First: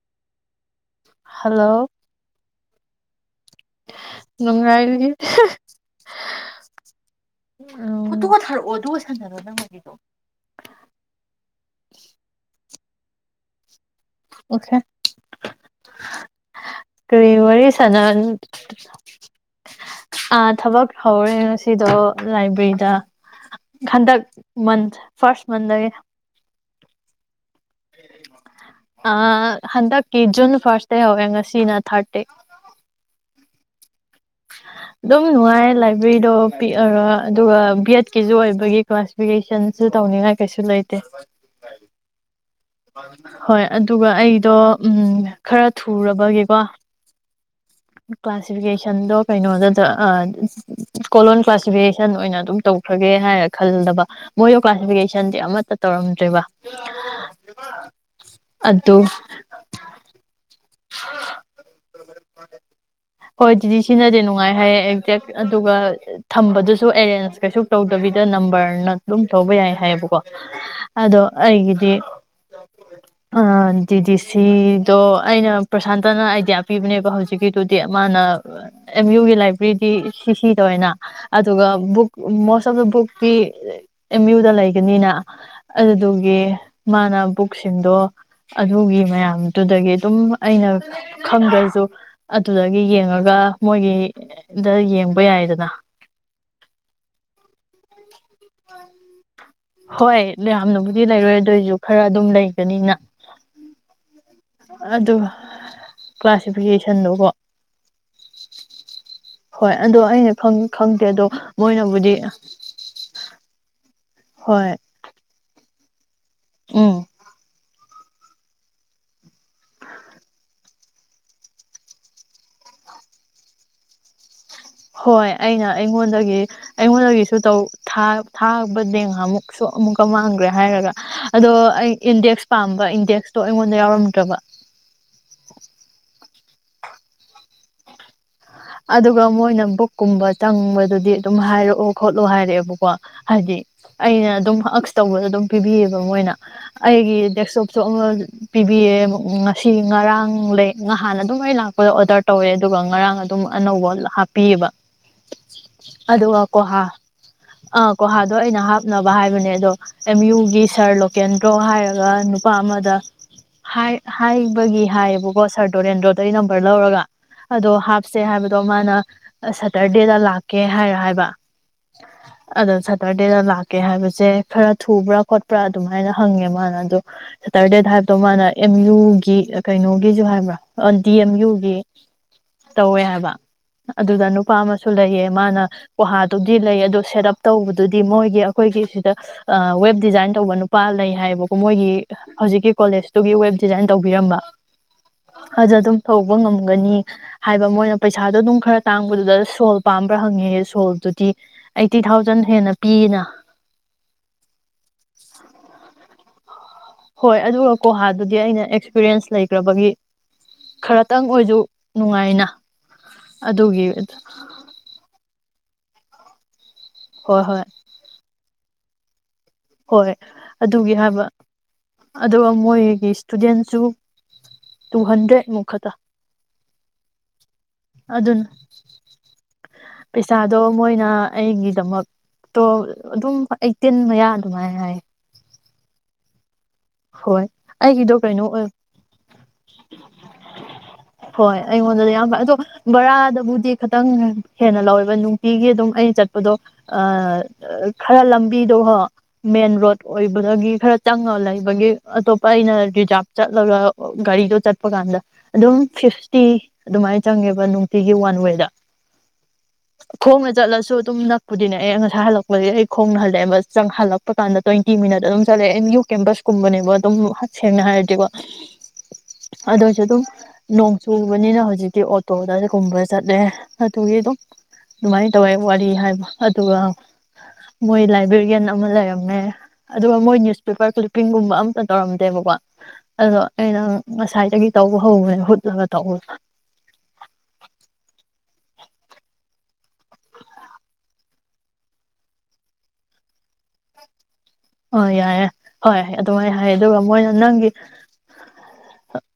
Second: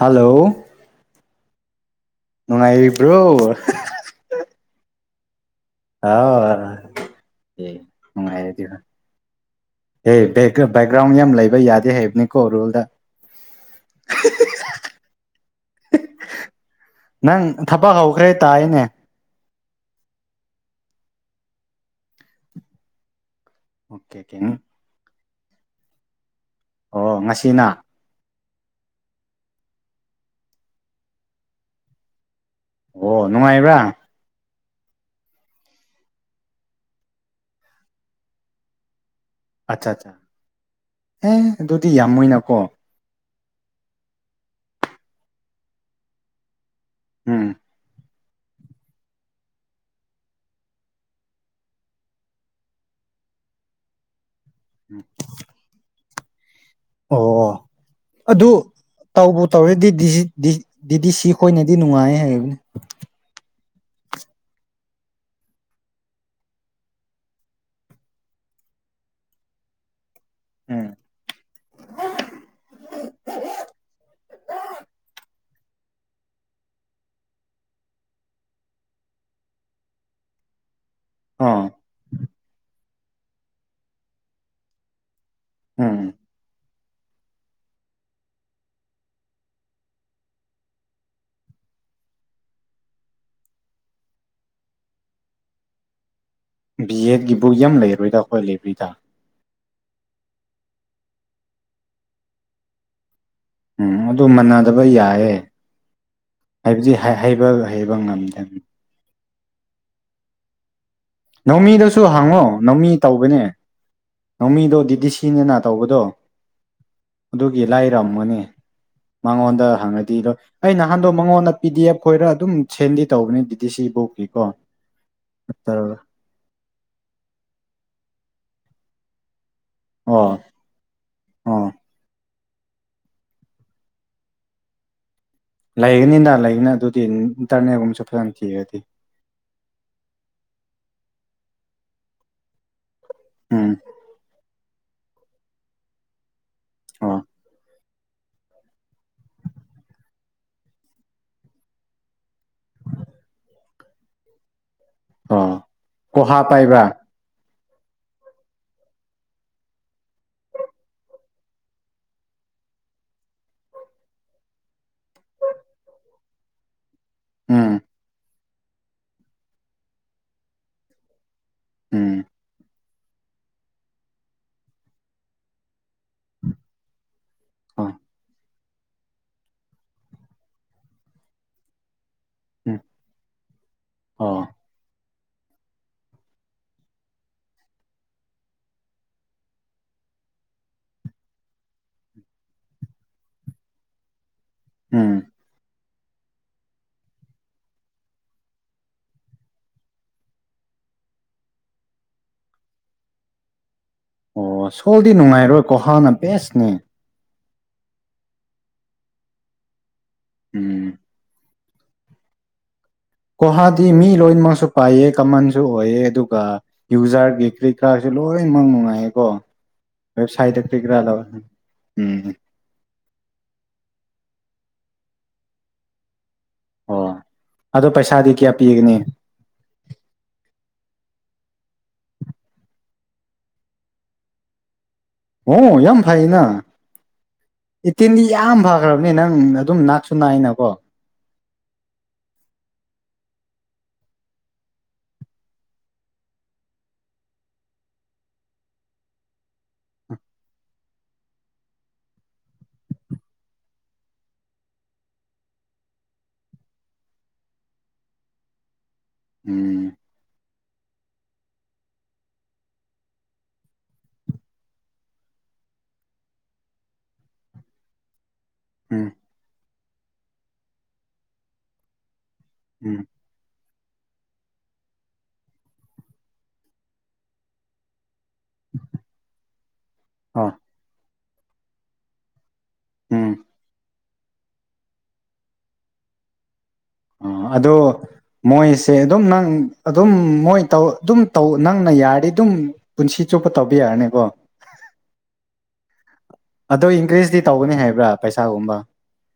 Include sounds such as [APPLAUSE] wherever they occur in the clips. hello hello ꯅꯨꯡꯉꯥꯏꯔꯤꯕ꯭ꯔꯣ ꯅꯨꯡꯉꯥꯏꯌꯦ ꯑ ꯑꯦ ꯅꯨꯡꯉꯥꯏꯔꯦꯗꯨꯗꯤ ꯑꯦ ꯕꯦꯛꯒ꯭ꯔꯥꯎꯟ ꯌꯥꯝ ꯂꯩꯕ ꯌꯥꯗꯦ ꯍꯥꯏꯕꯅꯤꯀꯣ ꯔꯨꯜꯗ ꯀꯔꯤ ꯅꯪ ꯋꯥꯔꯤ ꯊꯕꯛ ꯁꯟꯅ ꯍꯧꯈ꯭ꯔꯦ ꯇꯥꯏꯅꯦ ꯊꯕꯛ ꯍꯧꯔꯦ ꯉꯁꯤꯗꯣ ꯂꯥꯏꯕ꯭ꯔꯦꯔꯤꯗ ꯈꯟꯗ ꯑꯣꯀꯦ ꯑꯣꯀꯦ ꯃꯟ ꯐꯁ ꯃꯟꯦ ꯑꯣ ꯉꯁꯤꯅ ꯍꯟꯗꯛꯀꯤ ꯖꯨꯟ ꯐꯥꯔꯁꯇ ꯍꯧꯋꯦ ꯉꯁꯤꯅ ꯊꯥꯔꯠ ꯇꯩ ꯑꯣ ꯅꯨꯡꯉꯥꯏꯔꯤꯕ꯭ꯔꯥ ꯑꯗꯨꯝ ꯅꯨꯡꯉꯥꯏ ꯂꯥꯏꯕ꯭ꯔꯦꯔꯤꯗꯣ ꯄꯤꯛꯑꯒ ꯑꯗꯨꯒ ꯕꯤ ꯑꯦꯠꯀꯤꯁꯨ ꯑꯣꯏꯕꯒꯤ ꯀ꯭ꯂꯥꯁ ꯑꯠꯆꯥ ꯑꯠ ꯑꯦ ꯑꯗꯨꯗꯤ ꯌꯥꯝꯃꯣꯏꯅꯀꯣ ꯍꯣꯏ ꯑꯗꯨꯒ ꯑꯩꯗꯣ ꯎꯝ ꯈꯔ ꯊꯨꯔꯕꯒꯤꯀꯣ ꯎꯝ ꯀ꯭ꯂꯥꯁꯤꯐꯤꯀꯦꯁꯟꯗꯣ ꯀꯩꯅꯣꯗ ꯀꯣꯂꯂꯣꯟ ꯀ꯭ꯂꯥꯁꯤꯐꯤꯀꯦꯁꯟ ꯑꯣꯏꯅ ꯑꯗꯨꯝ ꯇꯧꯈ꯭ꯔꯒꯦ ꯍꯥꯏꯔ ꯈꯜꯂꯕ ꯃꯣꯏꯗ ꯀ꯭ꯂꯥꯁꯤꯐꯤꯀꯦꯁꯟꯗꯤ ꯑꯃꯠꯇ ꯇꯧꯔꯝꯗꯦ ꯆꯠꯇ꯭ꯔꯦꯕ ꯑꯣ ꯑꯗꯨ ꯇꯧꯕ ꯇꯧꯔꯦꯗꯤꯗꯤꯗꯤ ꯗꯤ ꯁꯤ ꯈꯣꯏꯅꯗꯤ ꯅꯨꯡꯉꯥꯏ ꯍꯥꯏꯕꯅꯦ ꯍꯣꯏ ꯗꯤꯗꯤꯁꯤꯅꯗꯤ ꯅꯨꯡꯉꯥꯏ ꯍꯥꯏꯌꯦ ꯑꯦꯛꯖꯦꯛ ꯑꯗꯨꯒ ꯊꯝꯕꯗꯨꯁꯨ ꯑꯦꯔꯦꯟꯖ ꯀꯩꯁꯨ ꯇꯧꯗꯕꯤꯗ ꯅꯝꯕꯔꯅ ꯑꯗꯨꯝ ꯇꯧꯕ ꯌꯥꯏ ꯍꯥꯏꯌꯦꯕꯀꯣ ꯎꯝ ꯑꯗꯣ ꯑꯩꯒꯤꯗꯤ ꯑ ꯗꯤꯗꯤ ꯁꯤꯗꯣ ꯑꯩꯅ ꯄ꯭ꯔꯁꯥꯟꯇꯅ ꯑꯥꯏꯗꯤꯌꯥ ꯄꯤꯕꯅꯦꯕ ꯍꯧꯖꯤꯛꯀꯤꯗꯨꯗꯤ ꯃꯥꯅ ꯑꯦꯝ ꯌꯨꯒꯤ ꯂꯥꯏꯕ꯭ꯔꯦꯔꯤꯗꯤ ꯁꯤ ꯁꯤ ꯇꯧꯋꯦꯅ ꯑꯥ ꯑꯗꯨꯒ book most of the book ꯤ ꯑꯦꯝ ꯌꯨꯗ ꯂꯩꯒꯅꯤꯅ ꯎꯝ ꯑꯗꯨꯗꯒꯦ ꯃꯥꯅ ꯕꯨꯛꯁꯤꯡꯗꯣ ꯑꯗꯨꯒꯤ ꯃꯌꯥꯝꯗꯨꯗꯒꯤ ꯑꯗꯨꯝ ꯑꯩꯅ ꯈꯪꯗ꯭ꯔꯁꯨ ꯑꯗꯨꯗꯒꯤ ꯌꯦꯡꯉꯒ ꯃꯣꯏꯒꯤꯗ ꯌꯦꯡꯕ ꯌꯥꯏꯗꯅ ꯕꯤ ꯑꯦꯠ ꯕꯨ ꯌ ꯂꯩꯔꯔꯣꯏꯗ ꯑꯩꯈꯣꯏ ꯂꯩꯕꯔꯤꯗ ꯍꯣꯏ ꯌꯥꯝꯅꯕꯨꯗꯤ ꯂꯩꯔꯣꯏꯗꯣꯏꯁꯨ ꯈꯔ ꯑꯗꯨꯝ ꯂꯩꯒꯅꯤꯅ ꯎꯝ ꯑꯗꯨ ꯃꯅꯗꯕ ꯑꯗꯨ ꯌꯥꯏꯑꯦ ꯀ꯭ꯂꯥꯁꯤꯐꯤꯀꯦꯁꯟꯗꯣꯀꯣ ꯉꯝꯗꯦ ꯍꯣꯏ ꯑꯗꯣ ꯑꯩꯅꯪ ꯅꯧꯃꯤꯗꯨꯁꯨ ꯍꯥꯡꯉꯣ ꯅꯧꯃꯤ ꯇꯧꯕꯅꯦ ꯍꯣꯏ ꯃꯃꯤꯗꯣ ꯤꯗꯤꯁꯤꯅꯅꯥ ꯇꯧꯕꯗꯣ ꯎꯝ ꯑꯗꯨꯗꯒꯤꯂ ꯔꯝꯒꯅꯤ ꯃꯉꯣꯟꯗ ꯍꯪꯉꯗꯤꯔꯣꯏ ꯑꯩ ꯅꯍꯥꯟꯗꯣ ꯃꯉꯣꯟꯗ ꯄꯤ ꯗꯤ ꯑꯦꯐ ꯈꯣꯏꯔ ꯑꯗꯨꯝ ꯁꯦꯟꯗꯤ ꯇꯧꯕꯅꯦ ꯗꯤꯗꯤ ꯁꯤ ꯕꯨꯣꯛꯀꯤ ꯀꯣ ꯍꯣꯏ ꯑꯩꯅ ꯑꯩꯉꯣꯟꯗꯒꯤ ꯑꯩꯉꯣꯟꯗꯒꯤꯁꯨ ꯇꯧ ꯊꯥꯕꯗ ꯉ ꯑꯃꯨꯛ ꯁꯨ ꯑꯃꯨꯛꯀ ꯑꯣ ꯃꯥꯡꯈ꯭ꯔꯦ ꯍꯥꯏꯔꯒ ꯑꯗꯣ ꯑꯣ ꯑꯩ ꯏꯟꯗꯦꯛꯁ ꯄꯥꯝꯕ ꯏꯟꯗꯦꯛꯁꯇꯣ ꯑꯩꯉꯣꯟꯗ ꯌꯥꯎꯔꯝꯗ꯭ꯔꯕ ꯂꯩꯒꯅꯤꯅ ꯂꯩꯒꯅꯤ ꯑꯗꯨꯗꯤ ꯏꯟꯇꯔꯅꯦꯜꯒꯨꯝꯕꯁꯨ ꯐꯥꯖꯅ ꯑꯗꯨꯒꯒ ꯃꯣꯏꯅꯕꯨ ꯀꯨꯝꯕ ꯆꯪꯕꯗꯨꯗꯤ ꯑꯗꯨꯝ ꯍꯥꯏꯔꯛꯑꯣ ꯈꯣꯠꯂꯣ ꯍꯥꯏꯔꯛꯑꯦꯕꯀꯣ ꯍꯧꯗꯤ ꯎꯝ ꯑꯩꯅ ꯑꯗꯨꯝ ꯑꯛꯁ ꯇꯧꯕꯗ ꯑꯗꯨꯝ ꯄꯤꯕꯤꯌꯦꯕ ꯃꯣꯏꯅ ꯑꯩꯒꯤ ꯑꯣ ꯗꯁꯣ ꯄꯤꯕꯤꯌꯦ ꯉꯁꯤ ꯉꯔꯥꯡ ꯂꯩ ꯅꯍꯥꯟ ꯑꯗꯨꯝ ꯑꯩ ꯂꯥꯛꯄꯗ ꯑꯣꯗꯔ ꯇꯧꯋꯦ ꯑꯗꯨꯒ ꯉꯔꯥꯡ ꯑꯗꯨ ꯑꯗꯨꯝ ꯑꯅꯧꯕ ꯍꯥꯞꯄꯤꯑꯕ ꯑ ꯀꯍꯥ ꯑꯗꯨꯒ ꯀꯣꯍꯥ ꯄꯥꯏꯕ ꯑꯥ ꯀꯒꯣꯍꯥꯗꯣ ꯑꯩꯅ ꯍꯥꯞꯅꯕ ꯍꯥꯏꯕꯅꯦ ꯑꯗꯣ ꯑꯦꯝ ꯌꯨꯒꯤ ꯁꯥꯔ ꯂꯣꯀꯦꯟꯗ꯭ꯔꯣ ꯍꯥꯏꯔꯒ ꯅꯨꯄꯥ ꯑꯃꯗ ꯍꯥꯏꯕꯒꯤ ꯍꯥꯏꯌꯦꯕꯀꯣ ꯁꯥꯔ ꯗꯣꯔꯦꯟꯗ꯭ꯔꯣꯗ ꯑꯩ ꯅꯝꯕꯔ ꯂꯧꯔꯒ ꯑꯗꯣ ꯎꯝ ꯍꯥꯏꯕꯗꯣ ꯃꯥꯅ ꯁꯇꯔꯗꯦꯗ ꯂꯥꯛꯀꯦ ꯍꯥꯏꯔ ꯍꯥꯏꯕ ꯎꯝ ꯑꯗꯣ ꯁꯠ ꯇꯔꯗꯦꯗ ꯂꯥꯛꯀꯦ ꯍꯥꯏꯕꯁꯦ ꯈꯔ ꯊꯨꯕ꯭ꯔꯥ ꯈꯣꯠꯄ꯭ꯔꯥ ꯑꯗꯨꯃꯥꯏꯅ ꯍꯪꯉꯦ ꯃꯥꯅ ꯑꯗꯣ ꯁꯦꯇꯔꯗꯦꯗ ꯑꯣ ꯍꯥꯏꯕꯗꯧ ꯃꯥꯅ ꯑꯦꯝ ꯌꯨꯒꯤ ꯀꯩꯅꯣꯒꯤꯁꯨ ꯍꯥꯏꯕ꯭ꯔꯥ ꯗꯤ ꯑꯦꯝ ꯌꯨꯒꯤ ꯎꯝ ꯇꯧꯋꯦ ꯍꯥꯏꯕ ꯑꯗꯨꯗ ꯑꯣ ꯅꯨꯄꯥ ꯑꯃꯁꯨ ꯂꯩꯌꯦꯦ ꯃꯥꯅ ꯀꯨꯍꯥꯗꯨꯗꯤ ꯂꯩ ꯑꯣ ꯁꯦꯠ ꯑꯞ ꯇꯧꯕꯗꯨꯗꯤ ꯃꯣꯏꯒꯤ ꯑꯩꯈꯣꯏꯒꯤ ꯁꯤꯗ ꯋꯦꯕ ꯗꯤꯖꯥꯏꯟ ꯇꯧꯕ ꯅꯨꯄꯥ ꯂꯩ ꯍꯥꯏꯕꯀꯣ ꯃꯣꯏꯒꯤ ꯍꯧꯖꯤꯛꯀꯤ ꯀꯣꯂꯦꯁꯇꯨꯒꯤ ꯋꯦꯕ ꯗꯤꯖꯥꯏꯟ ꯇꯧꯕꯤꯔꯝꯕ ꯎꯝ ꯍꯗ ꯑꯗꯨ ꯇꯧꯕ ꯉꯝꯒꯅꯤ ꯍꯥꯏꯕ ꯃꯣꯏꯅ ꯄꯩꯁꯥꯗꯣ ꯑꯗꯨꯝ ꯈꯔ ꯇꯥꯡꯕꯗꯨꯗ ꯁꯣꯜ ꯄꯥꯝꯕ꯭ꯔꯥ ꯍꯪꯉꯤꯍꯦ ꯁꯣꯜꯗꯨꯗꯤ ꯑꯩꯠꯇꯤ ꯊꯥꯎꯖꯟ ꯍꯦꯟꯅ ꯄꯤꯌꯦꯅ ꯄꯦꯁꯅꯤ ꯍꯣꯏ ꯑꯗꯨꯒ ꯀꯣꯍꯥꯗꯨꯗꯤ ꯑꯩꯅ ꯑꯦꯛꯁꯄꯤꯔꯤꯌꯦꯟꯁ ꯂꯩꯈ꯭ꯔꯕꯒꯤ ꯈꯔꯇꯪ ꯑꯣꯏꯁꯨ ꯅꯨꯡꯉꯥꯏꯅ ꯒꯍꯥꯗꯤ ꯑꯗꯨꯒꯤ ꯃꯤ ꯂꯣꯏꯅꯃꯛꯁꯨ ꯄꯥꯏꯑ ꯀꯃꯟꯁꯨ ꯍꯣꯏꯑꯦ ꯑꯗꯨꯒ ꯍꯣꯏ ꯌꯨꯖꯥꯔꯒꯤ ꯍꯣꯏ ꯀ꯭ꯔꯤꯞ ꯀꯥꯔꯠꯁꯨ ꯂꯣꯏꯅꯃꯛꯅꯨꯡꯉꯥꯏ ꯍꯥꯏꯀꯣ ꯍꯣꯏ ꯑꯗꯨꯒꯤ ꯍꯥꯏꯕ ꯎꯝ ꯑꯗꯨꯒ ꯃꯣꯏꯒꯤ ꯏꯁꯇꯨꯗꯦꯟꯁꯨ ꯇꯨ ꯍꯟꯗ꯭ꯔꯦꯠ ꯃꯨ ꯈꯛꯇ ꯑꯣ ꯑꯗꯣ ꯄꯩꯁꯥꯗꯤ ꯑꯗꯨꯅ ꯀꯌꯥ ꯄꯤꯒꯅꯤ ꯄꯩꯁꯥꯗꯣ ꯃꯣꯏꯅ ꯑꯩꯒꯤꯗꯃꯛꯇꯣ ꯑꯗꯨꯝ ꯑꯩꯇꯤꯟ ꯃꯌꯥꯗ ꯁꯃꯥꯏ ꯍꯥꯏ ꯑꯣ ꯌꯥꯝ ꯐꯩꯅ ꯍꯣꯏ ꯑꯩꯒꯤꯗꯣ ꯏꯇꯤꯟꯗꯤ ꯀꯩꯅꯣ ꯌꯥꯝ ꯑꯣꯏ ꯐꯈ꯭ꯔꯕꯅꯦ ꯅꯪ ꯑꯗꯨꯝ ꯅꯥꯛꯁꯨ ꯅꯥꯏꯅꯀꯣ ꯍꯣꯏ ꯑꯩꯉꯣꯟꯗꯗꯤ ꯌꯥꯝ ꯐ ꯑꯗꯣ ꯕꯔꯥꯗꯕꯨꯗꯤ ꯈꯤꯇꯪ ꯍꯦꯟꯅ ꯂꯧꯋꯦꯕ ꯅꯨꯡꯇꯤꯒꯤ ꯑꯗꯨꯝ ꯑꯩꯅ ꯆꯠꯄꯗꯣ ꯈꯔ ꯂꯝꯕꯤꯗꯣ ꯍꯣ ꯃꯦꯟ ꯔꯣꯗ ꯑꯣꯏꯕꯗꯒꯤ ꯈꯔ ꯆꯪꯉꯒ ꯂꯩ ꯒꯤ ꯑꯇꯣꯞꯄ ꯑꯩꯅ ꯔꯤꯖꯥꯚ ꯆꯠꯂꯒ ꯒꯥꯔꯤꯗꯣ ꯆꯠꯄ ꯀꯥꯟꯗ ꯑꯗꯨꯝ ꯐꯤꯐꯇꯤ ꯑꯗꯨꯃꯥꯏꯅ ꯆꯪꯉꯦꯕ ꯅꯨꯡꯇꯤꯒꯤ ꯋꯥꯟ ꯋꯦꯗ ꯎꯝ ꯈꯣꯡꯅ ꯆꯠꯂꯁꯨ ꯑꯗꯨꯝ ꯅꯛꯄꯨꯗꯤꯅꯦ ꯑꯩ ꯉꯁꯥꯏ ꯍꯜꯂꯛꯄꯗꯒꯤ ꯑꯩ ꯈꯣꯡꯅ ꯍꯜꯂꯛꯑꯦꯕ ꯆꯪ ꯍꯜꯂꯛꯄ ꯀꯥꯟꯗ ꯇ꯭ꯋꯦꯟꯇꯤ ꯃꯤꯅꯠ ꯑꯗꯨꯝ ꯆꯠꯂꯦ ꯑꯦꯝ ꯌꯨ ꯀꯦꯝꯄꯁ ꯀꯨꯝꯕꯅꯦꯕꯣ ꯑꯗꯨꯝ ꯍ ꯁꯦꯡꯅ ꯍꯥꯏꯔꯗꯤꯀꯣ ꯎꯝ ꯑꯗꯨ ꯑꯣꯏꯁꯨ ꯑꯗꯨꯝ ꯅꯣꯡ ꯆꯨꯕꯅꯤꯅ ꯍꯧꯖꯤꯛꯇꯤ ꯇꯣꯗꯁꯦ ꯎꯝ ꯀꯨꯝꯕꯔ ꯆꯠꯦ ꯑꯗꯨꯒꯤ ꯑꯗꯨꯝ ꯑꯗꯨꯃꯥꯏꯅ ꯇꯧꯋꯦ ꯋꯥꯔꯤ ꯍꯥꯏꯕ ꯑꯗꯨꯒ ꯃꯣꯏ ꯂꯥꯏꯕ꯭ꯔꯦꯔꯤꯌꯥꯟ ꯑꯃ ꯂꯩꯔꯝꯃꯦ ꯑꯗꯨꯒ ꯃꯣꯏ ꯑꯣ ꯅ꯭ꯌꯨꯁꯄꯦꯄꯔ ꯀꯤꯡꯒꯨꯝꯕ ꯑꯝꯇ ꯇꯧꯔꯝꯗꯦꯕꯀꯣ ꯎꯝ ꯑꯗꯣꯩꯅ ꯉꯁꯥꯏꯗꯒꯤ ꯇꯧꯕ ꯍꯧꯧꯕꯅꯦ ꯍꯨꯠꯂꯒ ꯇꯧꯋ ꯑ ꯑꯗꯣ ꯃꯣꯏꯁꯦ ꯑꯗꯨꯝ ꯅꯪ ꯑꯗꯨꯝ ꯃꯣꯏ ꯇꯧ ꯑꯗꯨꯝ ꯅꯪꯅ ꯌꯥꯔꯗꯤ ꯑꯗꯨꯝ ꯄꯨꯟꯁꯤ ꯆꯨꯞꯄ ꯇꯧꯕ ꯌꯥꯔꯅꯤꯕꯣ ꯑ ꯌꯥꯏꯌꯦ ꯍꯣꯏ ꯍ ꯑꯗꯨꯃꯥꯏꯅ ꯍꯥꯏꯌꯦ ꯑꯗꯣ ꯑꯗꯨꯒ ꯃꯣꯏꯅ ꯏꯟꯀ꯭ꯔꯤꯁꯇꯤ ꯅꯪꯒꯤ ꯇꯧꯒꯅꯤ ꯍꯥꯏꯕ꯭ꯔꯥ ꯄꯩꯁꯥꯒꯨꯝꯕ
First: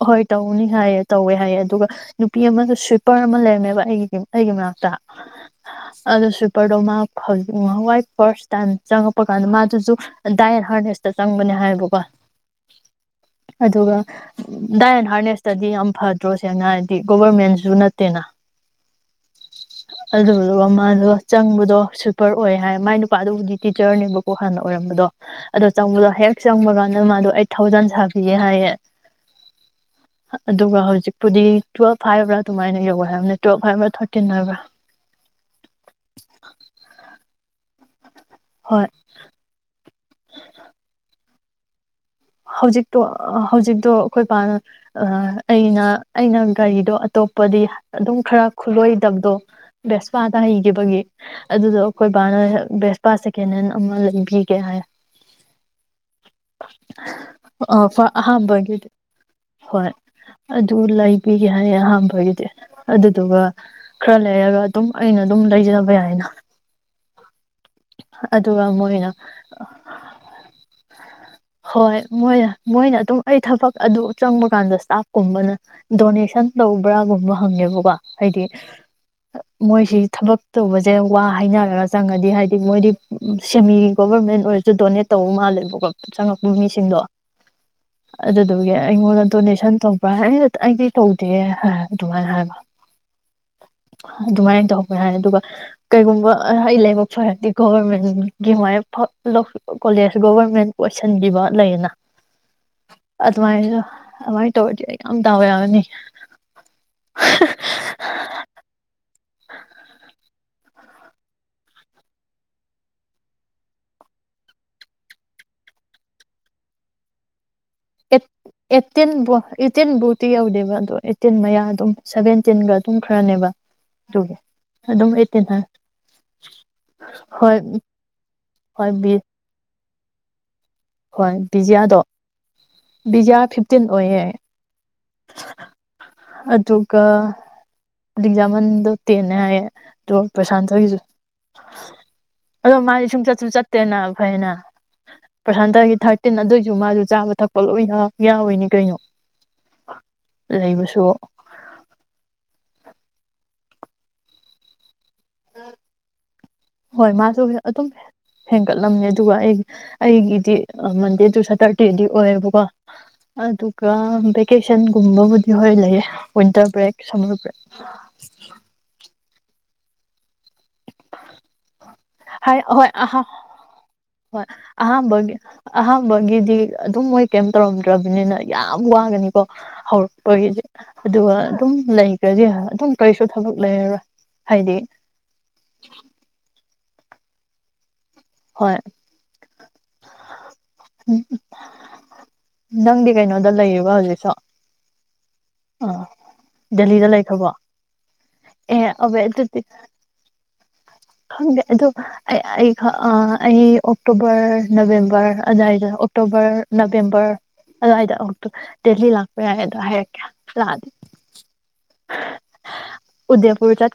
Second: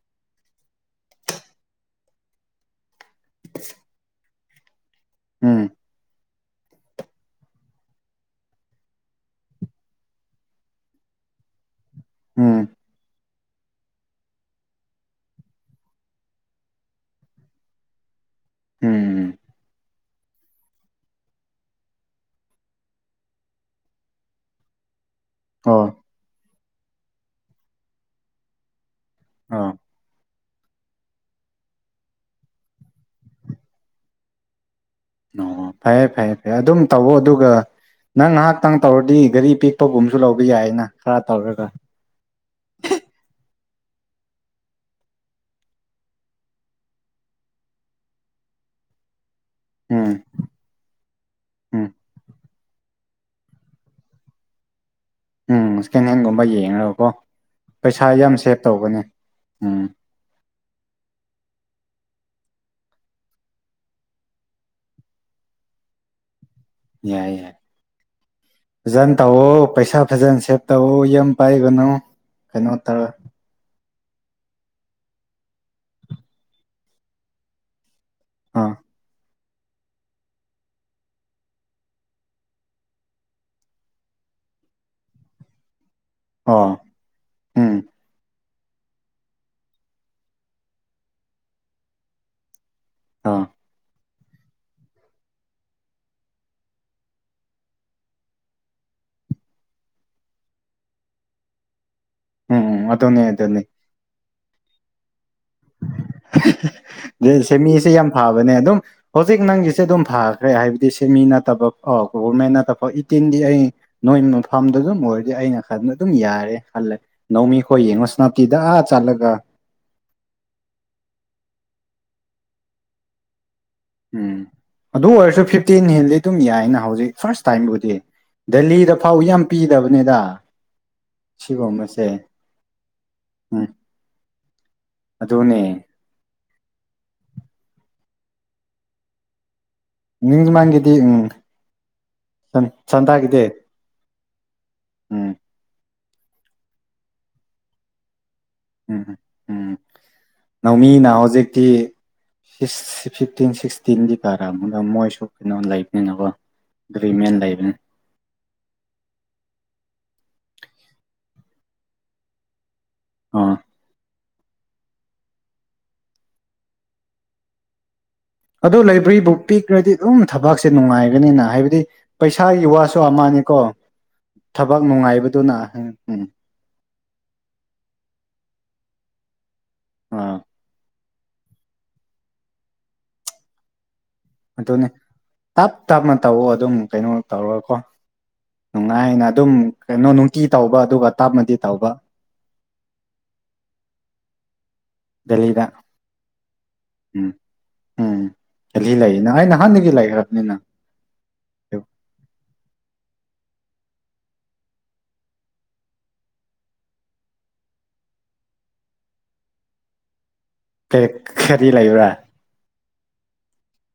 ꯍꯣꯏ ꯇꯧꯅꯤ ꯍꯥꯏꯌꯦ ꯇꯧꯋꯦ ꯍꯥꯏꯌꯦ ꯑꯗꯨꯒ ꯅꯨꯄꯤ ꯑꯃꯃ ꯁ ꯄꯔ ꯑꯃ ꯂꯩꯔꯝꯃꯦꯕ ꯑꯩꯒꯤꯗꯤꯝ ꯍꯦꯒꯤ ꯃꯥꯛꯇꯥ ꯎꯝ ꯑꯗꯣꯁꯨ ꯗꯣ ꯃꯥ ꯍꯋꯥꯏ ꯐꯥꯔꯁ ꯇꯥꯏꯝ ꯆꯪꯉꯛꯄ ꯀꯥꯟꯗ ꯃꯥꯗꯨꯁꯨ ꯗꯥꯏꯠ ꯍꯥꯔꯅꯦꯦꯁꯇ ꯆꯪꯕꯅꯦ ꯍꯥꯏꯌꯦꯕꯀꯣ ꯎꯝ ꯑꯗꯨꯒ ꯗꯥꯏ ꯑꯦꯟ ꯍꯥꯔꯅꯦꯁꯇꯗꯤ ꯌꯥꯝ ꯐꯗ꯭ꯔꯣ ꯁꯦꯡꯅ ꯍꯥꯏꯗꯤ ꯒꯣꯚꯔꯃꯦꯟꯁꯨ ꯅꯠꯇꯦꯅ ꯍꯝ ꯑꯗꯨꯗꯨꯒ ꯃꯥꯗꯣ ꯆꯪꯕꯗꯣ ꯁꯨꯄꯔ ꯑꯣꯏ ꯍꯥꯏ ꯃꯥꯏ ꯅꯨꯄꯥꯗꯨꯕꯨꯗꯤ ꯇꯤꯆꯔꯅꯦꯕꯀꯣ ꯍꯥꯟꯅ ꯑꯣꯏꯔꯝꯕꯗꯣ ꯑꯗꯣ ꯑꯣ ꯆꯨꯂ ꯍꯦ ꯆꯪꯕ ꯀꯥꯟꯗ ꯃꯥꯗꯣ ꯑꯩꯠ ꯊꯥꯎꯖꯟ ꯁꯥꯕꯤꯌꯦꯦ ꯍꯥꯏꯌꯦ ꯑꯥ ꯑꯗꯨꯒ ꯍꯧꯖꯤꯛꯄꯨꯗꯤ ꯇꯨꯋꯦꯜꯐ ꯍꯥꯏꯕ꯭ꯔꯥ ꯑꯗꯨꯃꯥꯏꯅ ꯌꯧꯒ ꯍꯥꯏꯕꯅꯤ ꯇꯨꯋꯦꯜꯞ ꯍꯥꯏꯕ꯭ꯔꯥ ꯊꯥꯔꯇꯤꯟ ꯍꯥꯏꯕ꯭ꯔꯥ ꯑꯣ ꯐꯔꯦ ꯐꯔꯦ ꯐꯔꯦ ꯑꯗꯨꯝ ꯇꯧꯋ ꯑꯗꯨꯒ ꯅꯪ ꯉꯥꯏꯍꯥꯛꯇꯪ ꯍꯣꯏ ꯇꯧꯔꯗꯤ ꯒꯥꯔꯤ ꯄꯦꯛꯄꯒꯨꯝꯕꯁꯨ ꯂꯧꯕ ꯌꯥꯏꯅ ꯈꯔ ꯇꯧꯔꯦꯒ ꯍꯧꯖꯤꯛꯇꯣ ꯍꯧꯖꯤꯛꯇꯣ ꯑꯩꯈꯣꯏ ꯑꯩꯅ ꯑꯩꯅ ꯒꯥꯔꯤꯗꯣ ꯑꯇꯣꯞꯄꯗꯤ ꯑꯗꯨꯝ ꯈꯔ ꯈꯨꯠꯂꯣꯏꯗꯕꯗꯣ ꯎꯝ ꯕꯦꯁꯄꯥꯥꯗ ꯍꯩꯈꯤꯕꯒꯤ ꯑꯗꯨꯗꯣ ꯎꯝ ꯑꯩꯈꯣꯏꯕꯥꯅ ꯕꯦꯁꯄꯥ ꯁꯦꯀꯦꯟ ꯍꯦꯟ ꯑꯃ ꯂꯩꯕꯤꯒꯦ ꯍꯥꯏ ꯎꯝꯀ ꯍꯪꯒꯨꯝꯕꯒꯤꯦ ꯊꯦꯡꯅꯀꯣ ꯄꯩꯁꯥ ꯌꯥꯝ ꯁꯦꯚ ꯑꯍꯥꯝꯕꯒꯤꯗꯤ ꯇꯧꯒꯅꯤ ꯎꯝ ꯑꯗꯨꯨ ꯂꯩꯕꯤꯒꯦ ꯍꯥꯏꯌꯦ ꯑꯍꯥꯟꯕꯒꯤꯗꯤ ꯑꯗꯨꯗꯨꯒ ꯈꯔ ꯂꯩꯔꯒ ꯑꯗꯨꯝ ꯑꯩꯅ ꯑꯗꯨꯝ ꯂꯩꯖꯕ ꯌꯥꯏꯅ ꯌꯥꯏ ꯌꯥꯏ ꯑꯗꯨꯒ ꯃꯣꯏꯅ ꯐꯖꯅ ꯇꯧꯋ ꯄꯩꯁꯥ ꯐꯖꯅ ꯁꯦꯚ ꯇꯧꯋ ꯌ ꯄꯥꯏ ꯍꯣꯏ ꯃꯣꯏꯅ ꯃꯣꯏꯅ ꯑꯗꯨꯝ ꯑꯩ ꯊꯕꯛ ꯑꯗꯨ ꯆꯪꯕ ꯀꯥꯟꯗ ꯏꯁꯇꯥꯐꯀꯨꯝꯕꯅ ꯗꯣꯅꯦꯁꯟ ꯇꯧꯕ꯭ꯔꯥꯒꯨꯝꯕ ꯍꯪꯉꯦꯕꯀꯣ ꯍꯥꯏꯗꯤ ꯑꯥ ꯃꯣꯏꯁꯤ ꯊꯕꯛ ꯇꯧꯕꯁꯦ ꯋꯥ ꯍꯥꯏꯅꯔꯒ ꯆꯪꯉꯗꯤ ꯍꯥꯏꯗꯤ ꯃꯣꯏꯗꯤ ꯁꯦꯝꯃꯤ ꯒꯣꯕꯔꯃꯦꯟ ꯑꯣꯏꯔꯁꯨ ꯗꯣꯅꯦꯠ ꯇꯧꯕ ꯃꯥꯜꯂꯦꯕ ꯑꯣ ꯃꯤꯁꯤꯡꯗꯣ ꯎꯝ ꯑꯗꯨ ꯑꯗꯨꯒꯤ ꯑꯩꯉꯣꯟꯗ ꯗꯣꯅꯦꯁꯟ ꯇꯧꯕ꯭ꯔꯥ ꯑꯩꯗꯤ ꯇꯧꯗꯦ ꯍꯥꯏ ꯑꯗꯨꯃꯥꯏꯅ ꯍꯥꯏꯕ ꯑ ꯑꯗꯨꯃꯥꯏꯅ ꯇꯧꯕꯧꯕ ꯌꯥꯔꯦ ꯑꯗꯨꯒ ꯀꯩꯒꯨꯝꯕ ꯑꯩ ꯂꯥꯏꯕꯛ ꯐꯔꯗꯤ ꯒꯣꯚꯔꯃꯦꯟꯒꯤ ꯃꯥꯏ ꯀꯣꯂꯦꯖ ꯒꯣꯚꯔꯃꯦꯟ ꯇꯩꯁꯟꯕꯤꯕ ꯂꯩꯌꯦꯅ ꯎꯝ ꯑꯗꯨꯗꯣꯅꯦ ꯑꯗꯨꯅꯤ ꯇꯧꯔꯖꯑꯒ ꯁꯦꯃꯤꯁꯦ ꯌꯥꯝ ꯐꯕꯅꯦ ꯑꯗꯨꯝ ꯍꯧꯖꯤꯛ ꯅꯪꯒꯤꯁꯦ ꯑꯗꯨꯝ ꯐꯥꯈ꯭ꯔꯦ ꯍꯥꯏ ꯁꯤꯃꯤ ꯅꯠꯇꯕ ꯑꯣ ꯒꯣꯚꯔꯃꯦꯟ ꯅꯠꯇꯕ ꯏꯇꯤꯟꯗꯤ ꯑꯩ ꯅꯣꯏ ꯃꯐꯝꯗ ꯑꯗꯨꯝ ꯑꯣꯏꯔꯗꯤ ꯑꯩꯅ ꯈ ꯑꯗꯨꯝ ꯌꯥꯔꯦ ꯈꯜꯂꯦꯃꯤ ꯑꯩꯈꯣꯏ ꯌꯦꯡꯉꯣ ꯁꯅꯥꯇꯤꯗ ꯑꯥ ꯆꯠꯂꯒ ꯐꯇꯤ ꯌꯧꯗꯦꯕ ꯑꯗꯣ ꯑꯩꯠꯇꯤꯟ ꯃꯌꯥ ꯑꯗꯨꯝ ꯁꯚꯦꯟꯇꯤꯟꯒ ꯑꯗꯨꯝ ꯈꯔꯅꯦꯕ ꯑꯗꯨꯒꯤ ꯎꯝ ꯑꯗꯨ ꯑꯗꯨꯝ ꯑꯣꯏꯔꯁꯨ ꯑꯩꯠꯇꯤꯟ ꯍꯥꯏ ꯐꯤꯞꯇꯤꯟ ꯍꯦꯟꯗꯤ ꯑꯗꯨꯝ ꯌꯥꯏꯅ ꯍꯧꯖꯤꯛ ꯐꯥꯔꯁ ꯍꯣꯏ ꯇꯥꯏꯝꯕꯨꯗꯤ ꯍꯣꯏ ꯗꯦꯜꯂꯤꯗ ꯐꯥꯎ ꯕꯤ ꯌꯥꯝ ꯄꯤꯗꯕ ꯅꯦꯗꯥ ꯍꯣꯏ ꯕꯤꯖꯤꯌꯥꯗꯣ ꯕꯤꯌꯥ ꯎꯝ ꯐꯤꯐꯇꯤꯟ ꯑꯣꯏꯌꯦꯦ ꯑꯗꯨꯅꯦ ꯑꯗꯨꯒ [UNINTELLIGIBLE] ꯇꯦꯅꯦ ꯍꯥꯏꯌꯦ ꯑꯗ ꯃꯤꯃꯥꯡꯒꯤꯗꯤ ꯄ꯭ꯔꯁꯥꯟꯇꯒꯤꯁꯨ ꯎꯝ ꯑꯗꯣ ꯃꯥꯗꯤ ꯁꯨꯝ ꯁꯟꯇꯥꯒꯤꯗꯤ ꯆꯠꯁꯨ ꯆꯠꯇꯦꯅ ꯐꯩꯅ ꯎꯝ ꯄ꯭ꯔꯁꯥꯟꯇꯒꯤ ꯊꯥꯔ ꯇꯤꯟ ꯑꯗꯨꯏꯁꯖꯨ ꯃꯥꯁꯨ ꯆꯥꯕ ꯊꯛꯄ ꯂꯣꯏꯅ ꯌꯥꯎꯔꯤꯅꯤ ꯀꯩꯅꫭ ꯎꯝ ꯎꯝ ꯂꯧꯃꯤꯅ ꯍꯧꯖꯤꯛꯇꯤ ꯐꯤꯁ ꯐꯤꯞꯇꯤꯟ ꯁꯤꯛꯁꯇꯤꯟꯗꯤ ꯄꯥꯔꯥ ꯑꯃꯒ ꯃꯣꯏ ꯍꯣꯏ ꯃꯥꯁꯨ ꯂꯩꯕꯅꯤ ꯑꯗꯨꯝ ꯍꯦꯟꯒꯠꯂꯝꯃꯦ ꯑꯗꯨꯒ ꯑꯩ ꯑꯩꯒꯤꯗꯤ ꯃꯟꯗꯦ ꯇꯨ ꯁꯦꯇꯔꯗꯦꯗꯤ ꯑꯣꯏꯌꯦꯕꯀꯣ ꯑꯣ ꯑꯗꯨꯒ ꯕꯦꯛ ꯚꯦꯀꯦꯁꯟꯒꯨꯝꯕꯕꯨꯗꯤ ꯍꯣꯏ ꯂꯩꯌꯦ ꯋꯤꯟꯇꯔ ꯕ꯭ꯔꯦꯛ ꯁꯝꯃꯔ ꯕ꯭ꯔꯦꯛ ꯑꯗꯣ ꯂꯥꯏꯕ꯭ꯔꯔ ꯕꯨꯛ ꯄꯤꯛꯈ꯭ꯔꯗꯤ ꯑꯗꯨꯝ ꯊꯕꯛꯁꯦ ꯅꯨꯡꯉꯥꯏꯕꯅꯤꯅ ꯍꯥꯏꯕꯗꯤ ꯍꯥꯏ ꯄꯩꯁꯥꯒꯤ ꯍꯣꯏ ꯋꯥꯁꯨ ꯑ ꯑꯃꯅꯤꯀꯣ ꯍꯣꯏ ꯊꯕꯛ ꯑꯍꯥꯝꯕꯒꯤ ꯅꯨꯡꯉꯥꯏꯕꯗꯨꯅ ꯎꯝ ꯑꯍꯥꯝꯕꯒꯤꯗꯤ ꯑꯗꯨꯝ ꯃꯣꯏ ꯀꯩꯝ ꯇꯧꯔꯝꯗ꯭ꯔꯕꯅꯤꯅ ꯌꯥꯝ ꯌꯥꯝ ꯋꯥ ꯒꯅꯤ ꯀꯣ ꯑꯥ [UNINTELLIGIBLE] ꯑꯗꯨꯒ ꯑꯗꯨꯝ ꯂꯩꯈ꯭ꯔꯗꯤ ꯑꯗꯨꯝ ꯀꯔꯤꯁꯨ ꯊꯕꯛ ꯂꯩꯔꯔꯣꯏ ꯍꯥꯏꯗꯤ ꯑꯗꯨꯅꯤ ꯇꯞ ꯇꯞꯅ ꯇꯧꯑꯣ ꯑꯗꯨꯝ ꯀꯩꯅꯣ ꯇꯧꯔꯒ ꯀꯣ ꯍꯣꯏ ꯅꯨꯡꯉꯥꯏꯅ ꯑꯗꯨꯝ ꯀꯩꯅꯣ ꯅꯨꯡꯇꯤ ꯇꯧꯕ ꯑꯗꯨꯒ ꯇꯥꯞꯅꯗꯤ ꯇꯧꯕ ꯅꯪꯗꯤ ꯀꯩꯅꯣꯗ ꯂꯩꯔꯤꯕ ꯍꯧꯖꯤꯛꯁꯨ ꯗꯦꯜꯂꯤꯗ ꯑꯥ ꯗꯦꯜꯂꯤꯗ ꯎꯝ ꯂꯩꯈ꯭ꯔꯕꯣ ꯎꯝ ꯑꯦ ꯗꯦꯜꯂꯤ ꯑꯕꯦ ꯂꯩꯌꯦꯅ ꯑꯩ ꯑꯗꯨꯗꯤ ꯅꯍꯥꯟꯗꯒꯤ ꯂꯩꯈ꯭ꯔꯕꯅꯤꯅ ꯈꯪꯗꯦ ꯑꯗꯨ ꯑꯩ ꯑ ꯑꯩ ꯑꯣꯛꯇꯣꯕꯔ ꯅꯕꯦꯝꯕꯔ ꯑꯗꯨꯏꯗ ꯑꯣꯛꯇꯣꯕꯔ ꯅꯕꯦꯝꯕꯔ ꯑꯗꯨꯏꯗ ꯗꯦꯜꯂꯤ ꯂꯥꯛꯄ ꯌꯥꯏ ꯑꯗꯣ ꯍꯥꯏꯔꯛꯀꯦ ꯂꯥꯛꯑꯗꯤ ꯀ ꯀꯔꯤ ꯂꯩꯕꯔꯥ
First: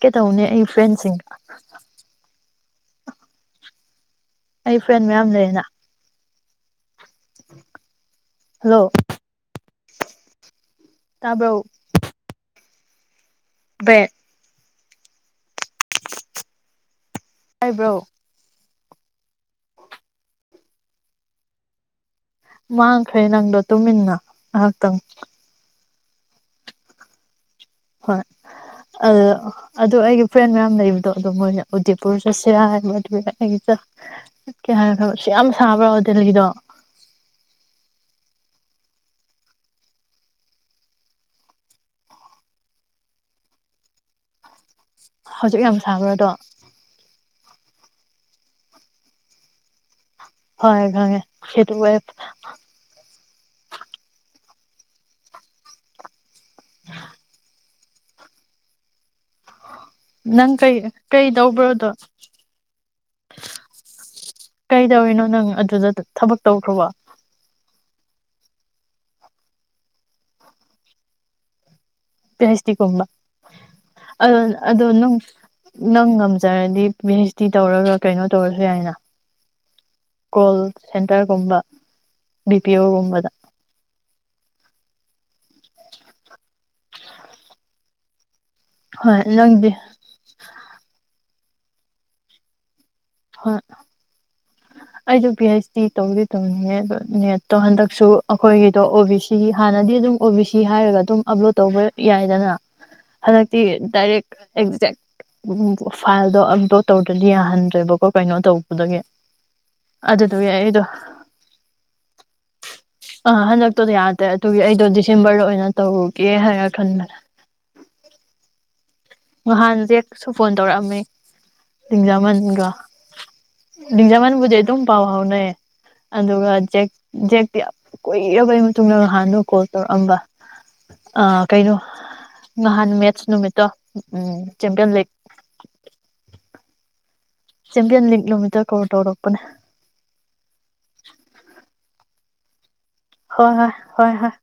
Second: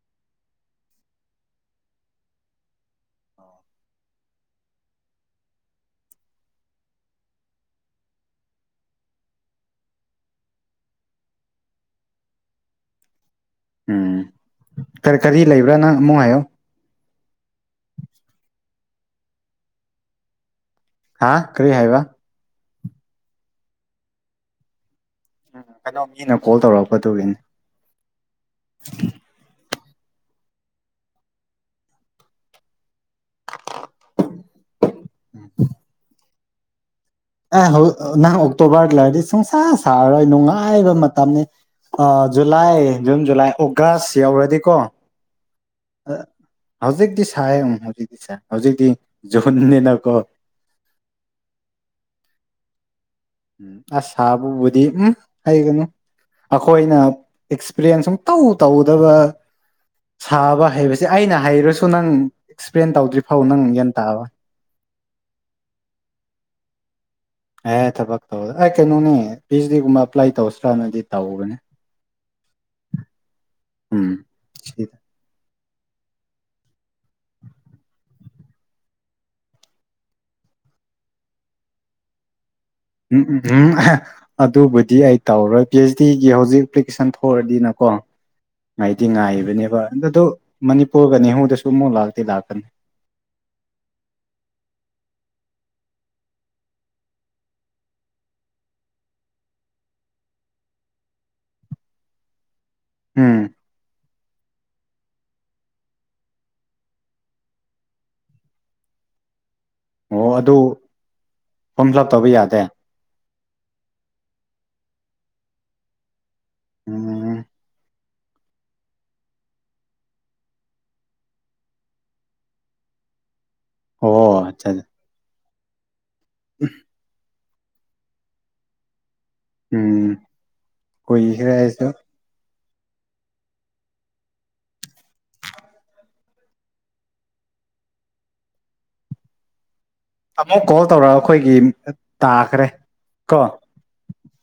ꯀꯦ ꯇꯧꯅꯦ ꯑꯩ ꯐ꯭ꯔꯦꯟꯁꯤꯡ ꯑꯩ ꯐ꯭ꯔꯦꯟ ꯃꯌꯥꯝ ꯂꯩꯌꯦꯅ ꯍꯜꯂꯣ ꯇꯥꯕꯔ‌ꯣ ꯕꯦ ꯎꯝ ꯀꯔꯤ ꯀꯔꯤ ꯂꯩꯕ꯭ꯔꯥ ꯅꯪ ꯃꯨꯛ ꯍꯥꯏꯌꯣ ꯍꯥꯏꯕ꯭ꯔꯣ ꯍꯥꯥ ꯀꯔꯤ ꯍꯥꯏꯕ ꯃꯥꯡꯈ꯭ꯔꯦ ꯅꯪꯗꯣ ꯇꯨꯃꯤꯟꯅ ꯉꯥꯏꯍꯥꯛꯇꯪ ꯀꯩꯅꯣ ꯃꯤꯅ ꯀꯣꯜ ꯇꯧꯔꯛꯄꯗꯨꯒꯤꯅꯤ ꯍꯣꯏ ꯑꯗꯨ ꯑꯗꯣ ꯑꯩꯒꯤ ꯐ꯭ꯔꯦꯟ ꯃꯌꯥꯝ ꯂꯩꯕꯗꯣ ꯑꯗꯣ ꯃꯣꯏꯅ ꯎꯗꯤꯄꯨꯔ ꯆꯁꯤꯔꯥ ꯍꯥꯏꯕ ꯑꯗꯨ [UNINTELLIGIBLE] ꯑꯩ ꯀꯩ ꯍꯥꯏꯅ ꯁꯨꯛ ꯌꯥꯝ ꯁꯥꯕ꯭ꯔꯣ ꯗꯦꯜꯂꯤꯗꯣ [INAUDIBLE] ꯑꯦ ꯅꯪ ꯑꯣꯛꯇꯣꯕꯔꯗ ꯂꯩꯔꯗꯤ ꯁꯨꯡꯁꯥ ꯁꯥꯔꯔꯣꯏ ꯅꯨꯡꯉꯥꯏꯕ ꯃꯇꯝꯅꯤ ꯖꯨꯂꯥꯏ ꯖꯨꯟ ꯖꯨꯂꯥꯏ ꯑꯣꯒꯁ ꯌꯧꯔꯗꯤꯀꯣ ꯍꯧꯖꯤꯛ ꯌꯥꯝ ꯁꯥꯕꯔ ꯑꯗꯣ ꯁꯥꯏꯌ‌ꯦ ꯎꯝ ꯍꯧꯖꯤꯛꯇꯤ ꯁꯥꯏꯌ‌ꯦ ꯍꯧꯖꯤꯛꯇꯤ ꯖꯨꯟꯅꯤꯅ ꯀ‌ꯣ ꯈꯪꯉ‌ꯦ ꯈꯪꯉ‌ꯦ ꯍꯤꯠ ꯋ‌ꯦꯞ ꯑꯁ ꯁꯥꯕꯕꯨꯗꯤ ꯎꯝ ꯍꯥꯏꯔꯨꯅꯨ ꯑꯩꯈꯣꯏꯅ ꯄ꯭ꯔꯦꯟ ꯁꯨꯝ ꯇꯧ ꯇꯧꯗꯕ ꯅꯪ ꯁꯥꯕ ꯀꯩ ꯍꯩꯕꯁꯦ ꯑꯩꯅ ꯍꯩꯔꯁꯨ ꯀꯩꯗꯧꯕ꯭ꯔꯣꯗꯣ ꯅꯪ ꯑꯦꯛꯁꯄ꯭ꯂꯦꯟ ꯇꯧꯗ꯭ꯔꯤ ꯐꯥꯎ ꯅꯪ ꯒ꯭ꯌꯥꯟ ꯇꯥꯕ ꯀꯩꯗꯧꯔꯤꯅꯣ ꯅꯪ ꯑꯗꯨꯗ ꯊꯕꯛ ꯇꯧꯈ꯭ꯔꯕ‌ꯣ ꯑꯦ ꯊꯕꯛ ꯇꯧ ꯑꯩ ꯀꯩꯅꯣꯅꯦ ꯄꯤ ꯑꯩꯁ ꯗꯤꯒꯨꯝꯕ ꯑꯦꯄ꯭ꯂꯥꯏ ꯇꯧꯁꯤ꯭ꯔꯅꯗꯤ ꯇꯧꯕꯅꯦ ꯄꯤ ꯑꯩꯁ ꯇꯤ ꯀꯨꯝꯕ ꯎꯝ ꯑ ꯑꯗꯨ ꯁꯤꯗ ꯅꯪ ꯅꯪ ꯉꯝꯖꯔꯗꯤ ꯄꯤ ꯍꯩꯆ ꯗꯤ ꯇꯧꯔꯒ ꯀꯩꯅꯣ ꯇꯧꯔꯁꯨ ꯌꯥꯏꯅ ꯀꯣꯜ ꯁꯦꯟꯇꯔꯒꯨꯝꯕ ꯕꯤ ꯄꯤ ꯎꯝ ꯑꯣꯒꯨꯝꯕꯗ ꯎꯝ ꯑꯗꯨꯕꯨꯗꯤ ꯑꯩ ꯇꯧꯔꯣꯏ ꯄꯤ ꯑꯩꯆ ꯗꯤꯒꯤ ꯍꯧꯖꯤꯛ ꯑꯦꯄ꯭ꯂꯤꯀꯦꯁꯟ ꯊ‌ꯣꯔꯗꯤꯅꯀꯣ ꯉꯥꯏꯗꯤ ꯍꯣꯏ ꯅꯪꯗꯤ ꯉꯥꯏꯕꯅꯦꯕ ꯑ ꯑꯗꯨ ꯃꯅꯤꯄꯨꯔꯒꯅꯤ ꯅ‌ꯦꯍꯨ ꯒ ꯁꯨꯃꯣ ꯂꯥꯛꯇꯤ ꯂꯥꯛꯀꯅꯤ ꯍꯣꯏ ꯑꯩꯁꯨ ꯄꯤ ꯑꯩꯩꯆ ꯗꯤ ꯇꯧꯗꯤ ꯇꯧꯅꯤꯡꯉꯦ ꯑꯗꯣ ꯅꯦꯠꯇꯣ ꯍꯟꯗꯛꯁꯨ ꯑꯩꯈꯣꯏꯒꯤꯗꯣ ꯑꯣ ꯕꯤ ꯁꯤ ꯍꯥꯟꯅꯗꯤ ꯑꯗꯨꯝ ꯑꯣ ꯕꯤ ꯁꯤ ꯍꯥꯏꯔꯒ ꯑꯗꯨꯝ ꯑꯞꯂꯣꯗ ꯇꯧꯕ ꯌꯥꯏꯗꯅ ꯎꯝ ꯍꯟꯗꯛꯇꯥ ꯗꯥꯏꯔ‌ꯦꯛ ꯑꯦꯛꯖꯦꯛ ꯐꯥꯏꯜꯗꯣ ꯑꯞꯂꯣꯗ ꯇꯧꯗ꯭ꯔꯗꯤ ꯌꯥꯍꯟꯗ꯭ꯔꯦꯕꯀꯣ ꯀꯩꯅꯣ ꯇꯧꯕꯗꯨꯒꯤ ꯑꯣ ꯑꯗꯨ ꯐꯣꯝ ꯐꯤꯜ ꯑꯞ ꯇꯧꯕ ꯌꯥꯗꯦ ꯑ ꯍꯟꯗꯛꯇꯣꯗꯤ ꯌꯥꯗꯦ ꯑꯗꯨꯒꯤ ꯑꯩꯗꯣ ꯗꯤꯁꯦꯝꯕꯔꯗ ꯑꯣꯏꯅ ꯇꯧꯒꯦ ꯀ ꯍꯥꯏ ꯊꯅ ꯎꯝ ꯅꯍꯥꯟꯁꯦꯁꯨ ꯐꯣꯟ ꯇꯧꯔꯛꯑꯃꯤ ꯂꯤꯡꯖꯃꯟꯒ ꯑꯣ ꯂꯤꯡꯖꯥꯃꯟꯕꯨꯖꯩ ꯑꯠꯆꯥ ꯑꯗꯨꯝ ꯄꯥꯎ ꯍꯥꯎꯅꯦ ꯑꯗꯨꯒ ꯖ ꯖ ꯀꯣꯏꯔ ꯀ ꯇꯅ ꯅꯍꯥꯟꯅ ꯀꯣꯜ ꯎꯝ ꯇꯧꯔꯛꯑꯝꯕ ꯑ ꯀꯨꯏꯈ꯭ꯔꯦ ꯀꯩꯅꯣ ꯑꯩꯁꯨ ꯅꯍꯥꯟ ꯃꯦꯠꯁ ꯅꯨꯃꯤꯠꯇꯣ ꯎꯝ ꯆꯝꯄꯤꯌꯟ ꯂꯤꯦꯛ ꯆꯦꯝꯄꯤꯌꯟ ꯂꯤꯒ ꯅꯨꯃꯤꯠꯇ ꯀꯧ ꯇꯧꯔꯛꯄꯅꯦ ꯑꯃꯥꯃꯨꯛ ꯀꯣꯜ ꯇꯧꯔ ꯑꯩꯈꯣꯏꯒꯤ ꯇꯥꯈ꯭ꯔꯦ ꯀꯣ ꯍꯣꯏ ꯍꯣꯏ ꯍꯣꯏ ꯍꯣꯏ [INAUDIBLE]